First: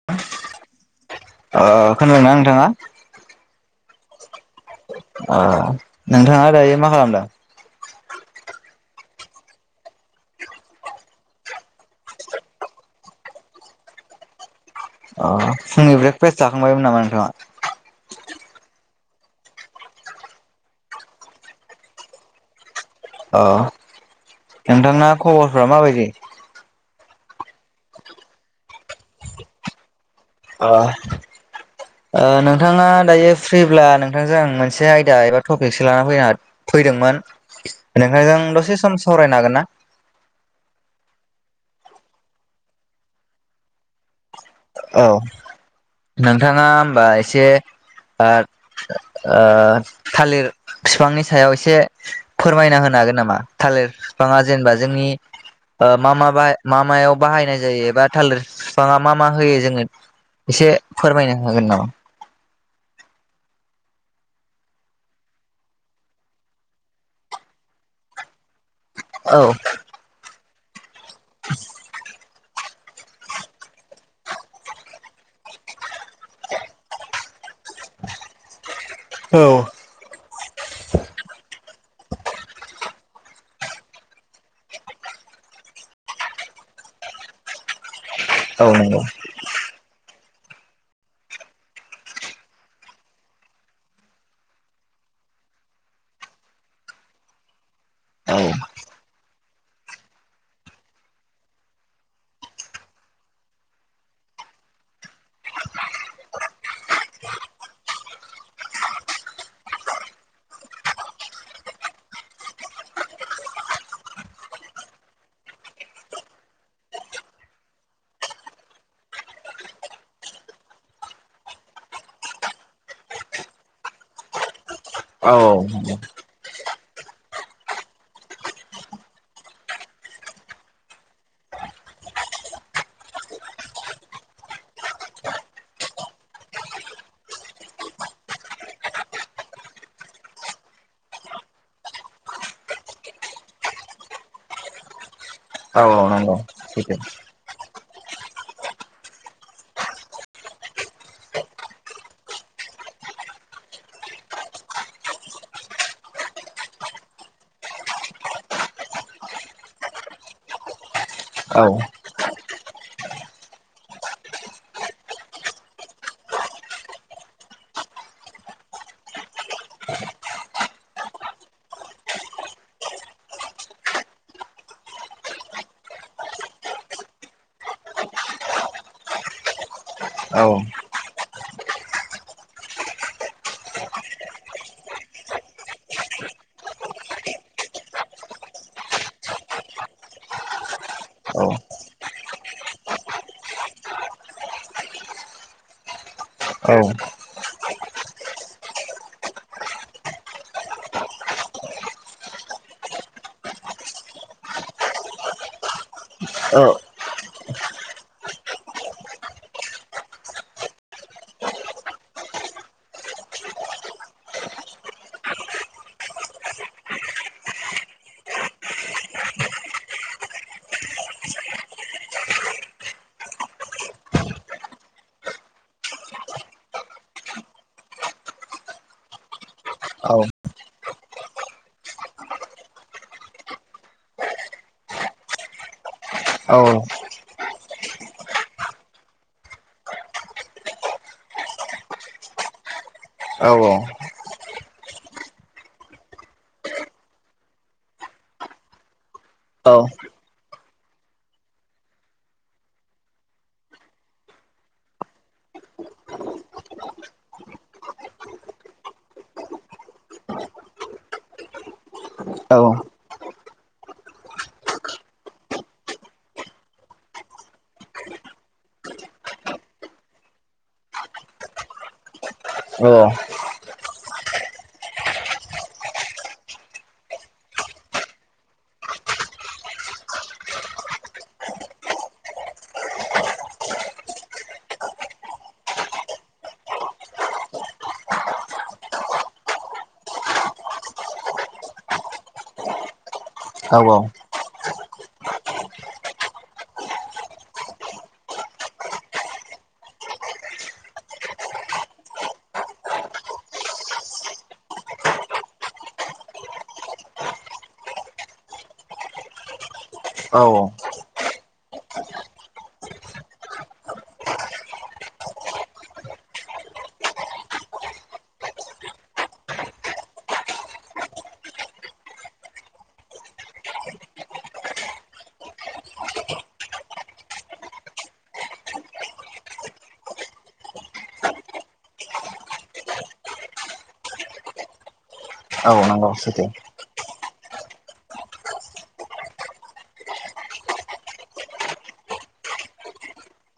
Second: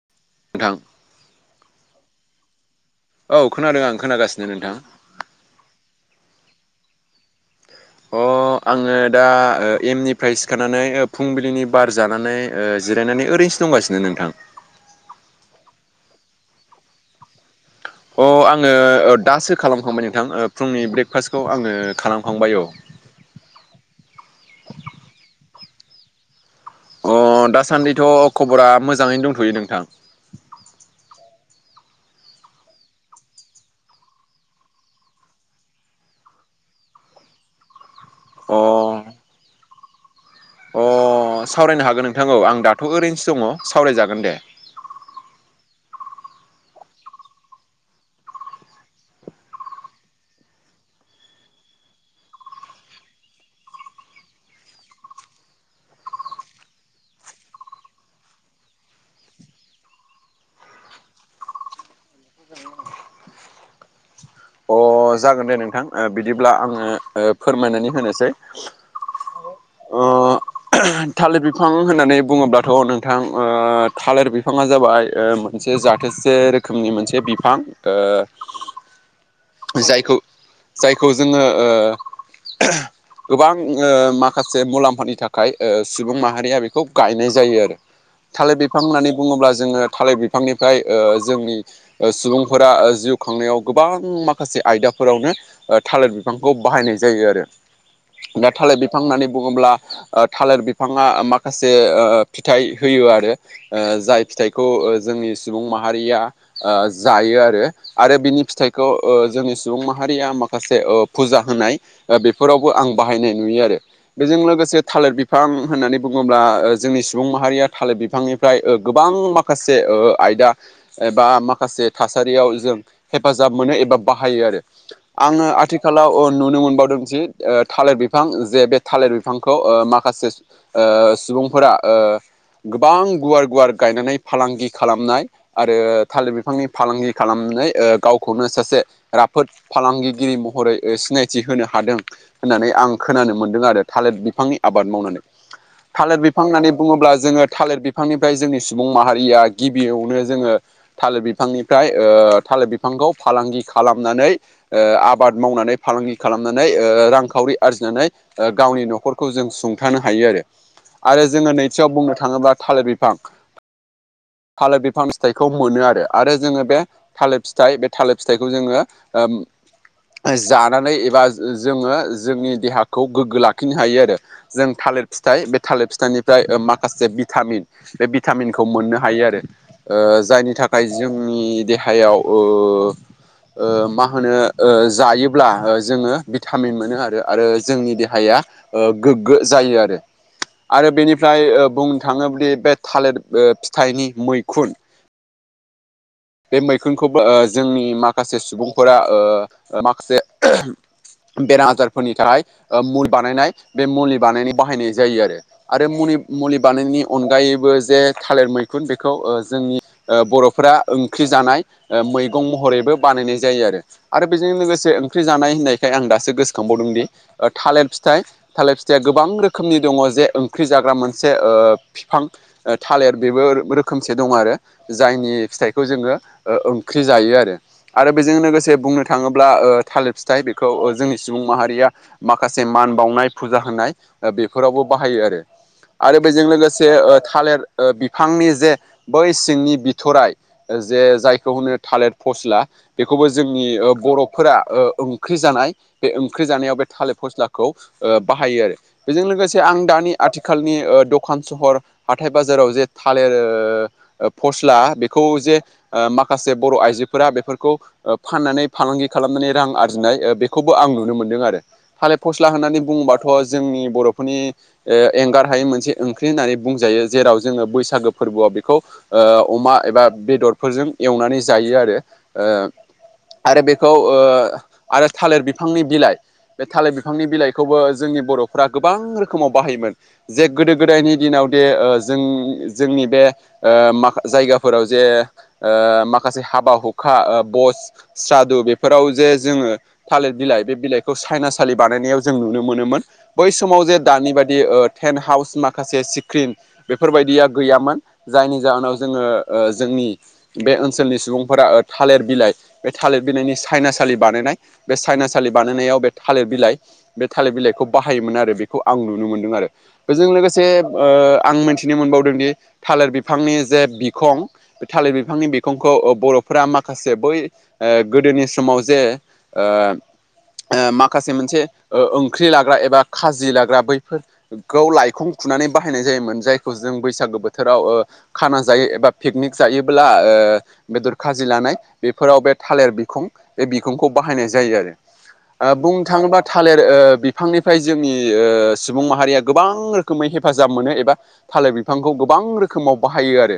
[inaudible] नोंथां। ओ खोनादोंना नोंथाङा? औ खोनादों आं खोनागासिनो नोंथां। ओ नोंथाङा दायो मा खालामदों? अ आङो दा ओ एम निफ्राय सिखारनानै ओ फुंबिलिनि बार जानानै ओ जिरायनानै ओरैनोसो दंगासिनो नोंथां। अ फुंनि ब्रेक फेस्ट जाखांबायमोन नामा नोंथाङा? अ आङो ओ दासो खालामखांबाय नोंथां ओ फुंनि ब्रेकफास्टखौ आङो खालामखांबाय औ। अ नोंथांना खबरफ्रा माबायदि? अ दासान्दिथ' खबरा मोजाङैनो दंथ'यो नोंथां। ओ ओ नोंथाङा दायो फ्रिब्ला नोंथांजों आं मोनसे आयदा एबा टपिकसो लाना फैनो हा फैदोंमोन। नोंथांजों अ दसे सम सावरायनो हागोन ना? अ सावरायनो हागोन नोंथांखौ औ आं दाथ' ओरैनोसो दङ' सावरायजागोन दे। औ, नोंथाङा होमबा एसे दाद ओ थालिर बिफांनि सायाव एसे फोरमायना होनो हागोन नामा? थालिर बिफाङा जेनेबा जोंनि ओ मा मा बाय मा मायाव बाहायनाय जायो बा थालिर बिफाङा मा मा होयो जोङो एसे फोरमायनो हागोन नामा? अ जागोन दे नोंथां। ओ बिदिब्ला आङो ओ फोरमायनानै होनोसै औ। अ थालिर बिफां होननानै बुङोब्लाथ' नों थां ओ थालिर बिफाङा जाबाय ओ मोनसे जाथोसे रोखोमनि मोनसे बिफां ओ औ। जायखौ जायखौ जोङो ओ गोबां ओ माखासे मुलाम्फानि थाखाय ओ सुबुं माहारिया बेखौ गायनाय जायो आरो। थालिर बिफां नंगौ होननानै बुङोब्ला जोङो थालिर बिफांनिफ्राय ओ जोंनि ओ सुबुंफोरा जिउ खांनायाव गोबां माख खासे आयदाफोरावनो ओ थालिर बिफांखौ बाहायनाय जायो आरो। औ दा थालिर बिफां होननानै बुङोब्ला ओ थालिर बिफाङा माखासे फिथाइ होयो आरो ओ जाय फिथाइखौ ओ जोंनि सुबुं माहारिया ओ जायो आरो। आरो बिनि फिथाइखौ ओ जोंनि सुबुं माहारिया माखासे ओ फुजा होनाय बेफोरावबो आं बाहायनाय नुयो आरो। बेजों लोगोसे थालिर बिफां होननानै बुङोब्ला जोंनि सुबुं माहारिया थालिर बिफांनिफ्राय ओ गोबां माख खासे ओ आयदा एबा माखासे थासारियाव जों हेफाजाब मोनो एबा बाहायो आरो औ आङो नंगौ आथिखालाव ओ नुनो मोनबावदोंस थालिर बिफां जे बे थालेर बिफां बिफांखौ ओ माखासे ओ सुबुंफोरा ओ गोबां गुवार गुवार गायनानै फालांगि खालामनाय आरो थालिर बिफांनि फालांगि खालामनानै ओ गावखौनो सासे राफोद फालांगिगिरि महरै सिनायथि होनो हादों होननानै आं खोनानो मोन्दों आरो। थालिर बिफांनि आबाद मावनानै। औ थालिर नंगौ बिफां होननानै सैथो बुङोब्ला जोङो थालिर बिफ फांनिफ्राय जोंनि सुबुं माहारिया गिबियावनो जोङो थालिर बिफांनिफ्राय ओ थालिर बिफांखौ फालांगि खालामनानै ओ आबाद मावनानै फालांगि खालामनानै ओ रांखावरि आरजिनानै ओ गावनि न'खरखौ जों सुंथानो हायो आरो आरो जोङो औ नैथियाव बुंनो थाङोब्ला थालिर बिफां थालिर बिफां फिथाइखौ मोनो आरो जोङो बे थालिर फिथाइ बे थालिर फिथाइख खौ जोङो ओ ओ जानानै एबा जोङो जोंनि देहाखौ गोग्गो लाखिनो हायो आरो जों थालिर फिथाइ बे थालिर फिथाइनिफ्राय ओ माखासे भिटामिन बे भिटामिनखौ मोननो हायो आरो ओ औ जायनि थाखाय जोंनि देहायाव ओ ओ मा होनो ओ जायोब्ला जोङो भिटामिन मोनो आरो आरो जोंनि देहाया ओ गोग्गो जायो आरो आरो औ बेनिफ्राय औ ओ बुंनो थाङोब्लादा ओ बे थालिर फिथाइनि मैखुन बे औ औ मैखुनखौबो ओ जोंनि मा खासे सुबुंफोरा ओ माखासे बेराम आजारफोरनि थाखाय मुलि बानायनाय बे मुलि बानायनाय बाहायनाय जायो आरो आरो मुनि मुलि औ बानायनायनि अनगायैबो जे थालिर मैखुन बेखौ ओ जोंनि ओ बर'फोरा ओंख्रि जानाय ओ मैगं महरैबो बानायनाय जायो आरो बेजों लोगोसे ओंख्रि जानाय होननायखाय आं दासो गोसोखांबावदों दि ओ थालिर फिथाइ थालिर फिथाइया गोबां रोखोमनि दङ जे ओंख्रि जाग्रा मोनसे ओ फिफां ओ थालिर बेबो रोख‌-रोखोमसे दं आरो जायनि फिथाइखौ जोङो ओ ओंख्रि जायो आरो आरो बेजों लोगोसे बुंनो थाङोब्ला ओ थालिर औ फिथाइ बेखौ ओ जोंनि सुबुं माहारिया माखासे मान बावनाय फुजा होनाय ओ बेफोरावबो बाहायो आरो आरो बेजों लोगोसे ओ थालिर ओ बिफांनि जे बै सिंनि बिथ'राय जे जायखौ होनो थालिर फस्ला बेखौबो जोंनि ओबर'फोरा ओ ओंख्रि जानाय बे ओंख्रि जानायाव बे थालिर फस्लाखौ ओ बाहायो आरो बेजों लोगोसे आं दानि आथिखालनि ओ दखान सहर हाथथाय बाजाराव जे थालिर ओ फस्ला बेखौ जे ओ माखासे बर' आइजोफोरा बेफोर खौ ओ फाननानै फालांगि खालामनानै रां आरजिनाय बेखौबो आं नुनो मोनदों आरो थालाय फस्ला होननानै बुङोबाथ' जोंनि बर'फोरनि ओ एंगार हायै मोनसे ओंख्रि होननानै बुंजायो जेराव जोङो बैसागो फोरबोआव बेखौ ओ अमा एबा बेदरफोरजों एवनानै जायो आरो ओ आरो बेखौ ओ आरो थालिर बिफांनि बिलाइ बे थालिर बिफांनि बिलाइखौबो जोंनि बर'फ्रा गोबां रोखोमाव बाहायोमोन जे गोदो गोदायनि दिनाव दे ओ जों जोंनि बे ओ माख जायगाफोराव जे ओ माखासे हाबा हुखा बस स्रादु बेफोराव जे जोङो थालिर बिलाइ बे बिलाइखौ सायनासालि बानायनायाव जों नुनो मोनोमोन। बै समाव जे दानि बादि ओ टेेन्ट हाउस माखासे सिक्रिन बेफोरबायदिया गैयामोन जायनि जाहोनाव जोङो ओ जोंनि बे ओनसोलनि सुबुंफोरा ओ थालिर बिलाइ बे थालिर बिलाइनि सायनासालि बानायनाय बे सायनासालि बानायनायाव बे थालिर बिलाइ बे थालिर बिलाइखौ बाहायोमोन आरो बेखौ आं नुनो मोनदों आरो बेजों लोगोसे ओ आं मिनथिनो मोनबावदोंदि थालिर बिफांनि जे बिखं बे थालिर बिफांनि बिखंखौ ओ बर' फोरा माखासे बै ओ गोदोनि समाव जे ओ ओ माखासे मोनसे ओ ओंख्रि लाग्रा एबा खाजि लाग्रा बैफोर खौ लायखं खुनानै बाहायनाय जायोमोन जायखौ जों बैसागो बोथोराव ओ खाना जायो एबा फिकनिक जायोब्ला ओ बेदर खाजि लानाय बेफोराव बे थालिर बिखुं बे बिखुंखौ बाहायनाय जायो आरो। ओ बुंनो नंगौ थाङोबा सैथो थालिर ओ बि फांनिफ्राय जोंनि ओ सुबुं माहारिया गोबां रोखोमै हेफाजाब मोनो एबा थालिर बिफांखौ गोबां रोखोमाव बाहायो आरो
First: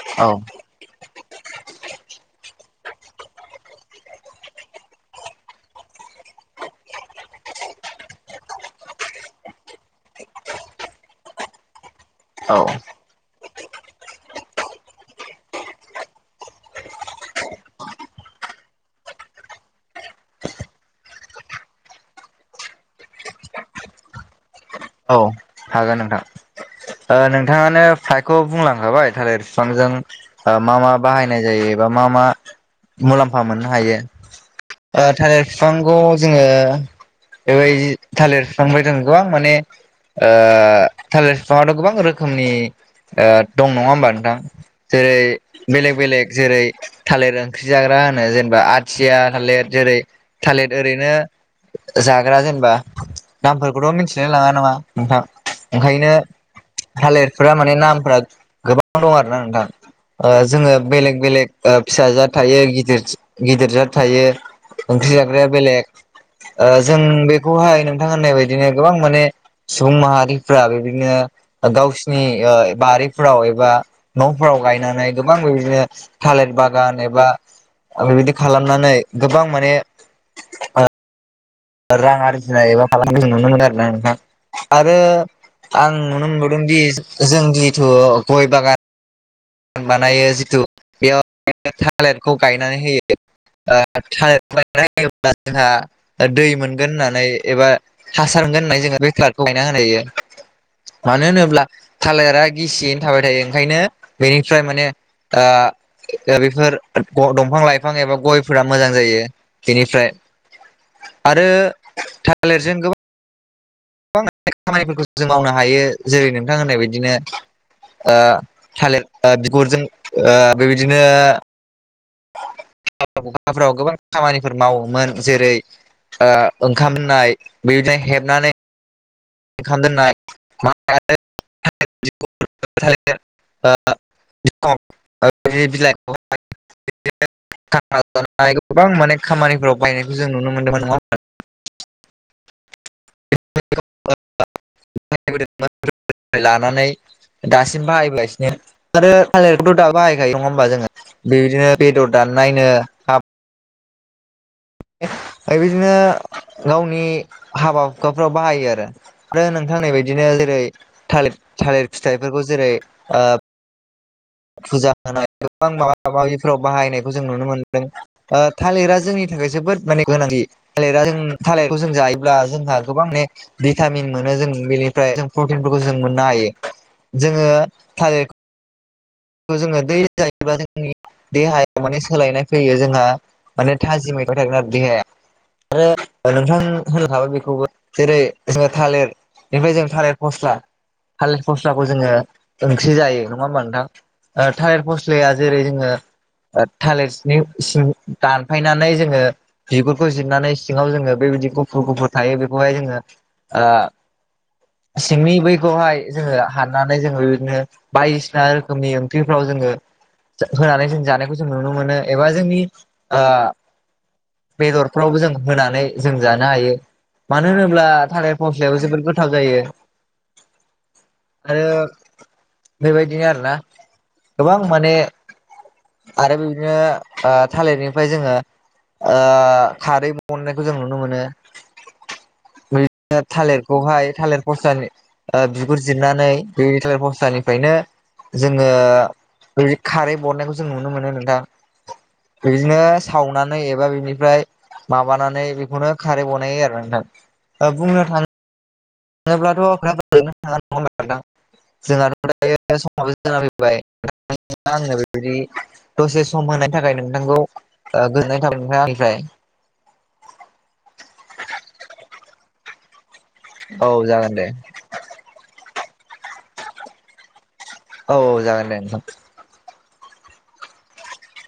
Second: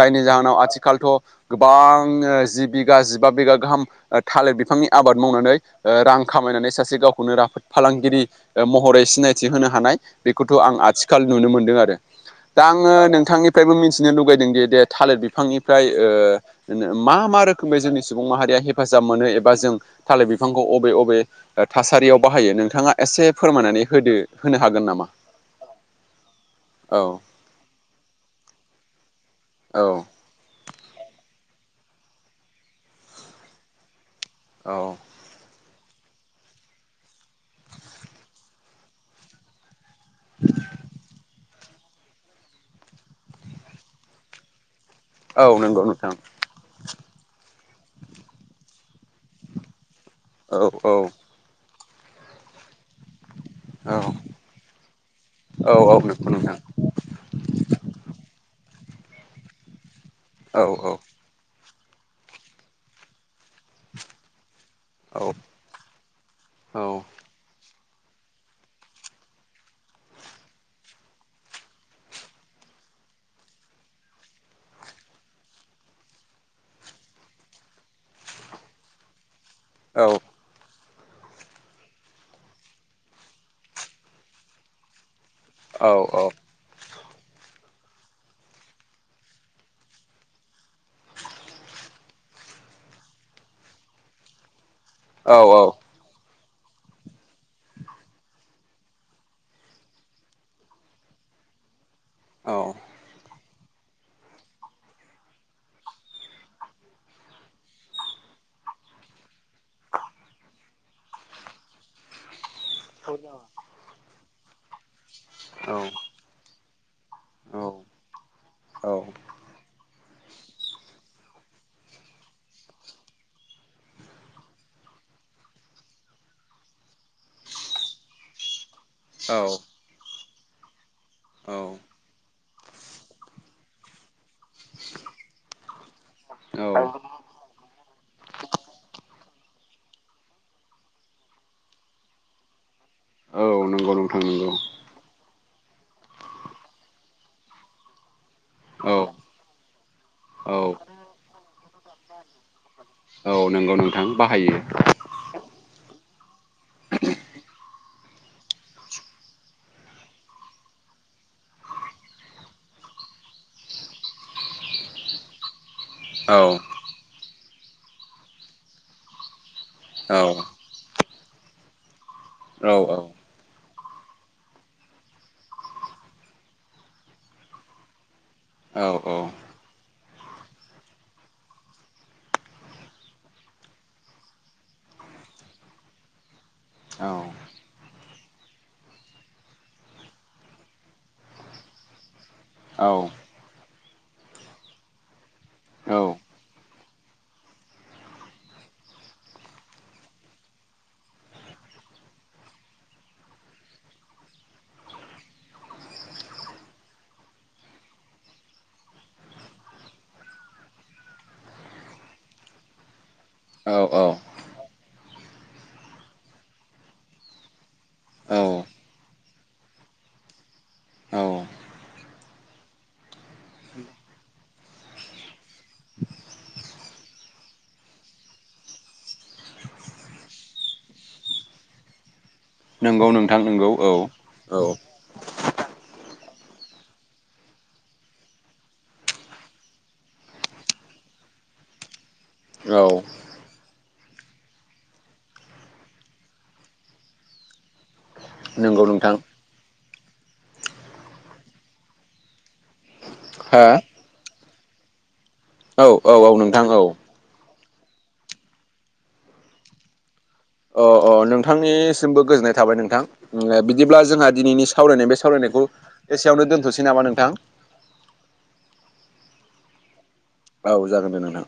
जायनि औ जाहोनाव आथिखालथ' बां जि बिगा जिबा बिगा गाहाम ओ थालिर बिफांनि आबाद मावनानै ओ रां खामायनानै सासे गावखौनो राफोद फालांगिरि ओ महरै सिनायथि होनो हानाय बेखौथ' आं आथिखाल नुनो मोनदों आरो। दा औ आङो नोंथांनिफ्रायबो मिथिनो लुगैदों दि दे थालिर बिफांनिफ्राय ओ ओनो मा मा रोखोमै जोंनि सुबुं माहारिया हेफाजाब मोनो एबा जों थालिर बिफांखौ अबे अबे थासारियाव बाहायो नोंथाङा एसे फोरमायनानै होदो होनो हागोन नामा? औ हागोन नोंथां। औ ओ नोंथाङानो फ्रायखौ बुंलांखाबाय थालिर औ फिफांजों ओ मा मा बाहायनाय जायो एबा मा मा मुलाम्फा मोननो हायो औ ओ थालेर फिफांखौ जोङो बेबायदि थालिर फिफांनिफाय जों गोबां माने ओ थालिर फिफाङाथ' गोबां रोखोमनि ओ दं नङा होमबा नोंथां जेरै औ नंगौ बेलेग नोंथां बेलेग जेरै थालिर ओंख्रि जाग्रा होनो जेनबा आथिया थालिर जेरै औ थालिर औ ओरैनो जाग्रा जेनबा औ नामफोरखौथ' मिनथिलाय लाङा नङा नोंथां औ औ ओंखायनो नंगौ नोंथां थालिरफोरा माने नामफोरा गोबां दं आरो ना नोंथां ओ औ जोङो बेलेग बेलेग ओ फिसा जाथ थायो गिदिर-गिदिर जाथ थायो। ओंख्रि औ जाग्राया बेलेग ओ औ जों बेखौहाय नोंथां होननाय बायदिनो गोबां माने सुबुं माहारिफ्रा बेबिदनो गावसिनि ओ बारिफ्राव एबा न'फोराव गायनानै गोबां बिदिनो थालिर बागान एबा बेबायदि खालामनानै गोबां माने औ रां आरजिनाय एबा [unintelligible] नुनो मोनो आरोना नोंथां आरो आं नुनो नोंथां मोन दि जों जिथु गय बागान बानायो जिथु बेयाव थालिरखौ गायनानै होयो [unintelligible] गायनानै होयोब्ला जोंहा दै मोनगोन होननानै एबा हासार मोनगोन होननानै जोङो बे [unintelligible] गायना [unintelligible] मानो होनोब्ला थालिरा गिसियैनो थाबाय थायो ओंखायनो बेनिफ्राय माने आ ओ बेफोर ग' दंफां लाइफां एबा गयफोरा मोजां जायो। बेनिफ्राय आरो थालिरजों गोबां [unintelligible] खामानिफोरखौ जों मावनो हायो जेरै नोंथां होननायबायदिनो ओ थालिर बिगुरजों बेबायदिनो हखााफोराव गोबां खामानिफोर मावोमोन जेरै ओंखामनाय बेदिनो हेबनानै। औ [inaudible] औ [unintelligible] [unintelligible] [unintelligible] गोबां माने खामानिफोराव बायनायखौ जों नुनो मोन्दोंमोन नङा [unintelligible] औ नंगौ नोंथां नंगौ [unintelligible] लानानै दासिम बाहायबोगासिनो आरो थालिरखौथ' दा बाहायखायो नङा औ होमबा जोङो बेबायदिनो बेदर दान नायनो औ नंगौ नोंथां बाहायो। बायदिनो गावनि हाबा हुखाफ्राव बाहायो आरो। आरो नोंथांनि बदिनो जेरै थालिर थालिर फिथाइफोरखौ जेरै फुजा होनाय गोबां माबा औ माबिफोराव बाहायनाय। जों नुनो मोनदों थालिरा जोंनि थाखाय जोबोद माने औ गोनांथि थालिरा जों थालिरखौ जों जायोब्ला औ जोंहा गोबां ने भिटामिन मोनो जों बेनिफ्राय जों प्रटिनफोरखौ जों मोननो हायो जोङो थालिर औ औ। जोङो दै जायोब्लाा जोंनि देहायाव माने सोलायनाय फैयो जोंहा। माने थाजिमैगं थागोन आरो बेहाय आरो नोंथां औ होनखाबाय बेखौबो। जेरै जोङो थालिर बेफ्राय जों थालिर फस्ला थालिर फस्लाखौ जोङो। ओंख्रि जायो नङा होमबा नोंथां ायेर फस्लाया जेरै जोङो। थालिरनि सिं दानफायनानै जोङो। बिगुरखौ जिरनानै सिङाव जोङो बेबायदि गुफुर गुफुर थायो बेखौहाय जोङो। सिंनि बैखौहाय जोङो हाननानै जोङो बिदिनो बायदिसिना रोखोमनि। फफ्राव जोङो होनानै जों जानायखौ जों नुनो मोनो एबा जोंनि। औ औ। बेदरफ्रावबो जों होनानै जों जानो हायो मानो होनोब्ला औ थालिर फस्लायावबो जोोबद गोथार। गोथा जायो। औ। आरो बेबायदिनो आरोना। गोबां माने आरो बिदिनो। थालिरनिफ्राय जोङो खारै मोनननायखौ जों नुनो मोनो। नंगौ नो नोंथां नंगौ औ थालिरखौहाय थालिर औ फसानि बिगुर जिरनानै बेिट पस्थानिफ्रायनो जोङो। खारै बरनायखौ जों नुनो मोनो नोंथां बिदिनो औ सावनानै। एबा बिनिफ्राय मानानैनो खारै बनाय आरो नोंथां बुंनो थाङो नंगौ नोंथां। जेब्लाथ' अख गो थ नदां जोंहाथ' दायो समावो जा हो फैबाय। आङो बेबायदि औ औ दसे औ सम नोंथां होनायनि औ थाखाय नों नोंथांखौ गोजोननाय थाबाय नोंथाङा आनिफ्राय अ नोंथांनिसिमबो गोजोननाय थाबाय नोंथां औ बिदिब्ला जोंहा जागोन दे दिनैनि सम सावरायनाय बे सावरायनायखौ एसेयावनो दोनथ'सै नामा नोंथां। औ औ जागोन दे। औ जागोन दे नोंथां।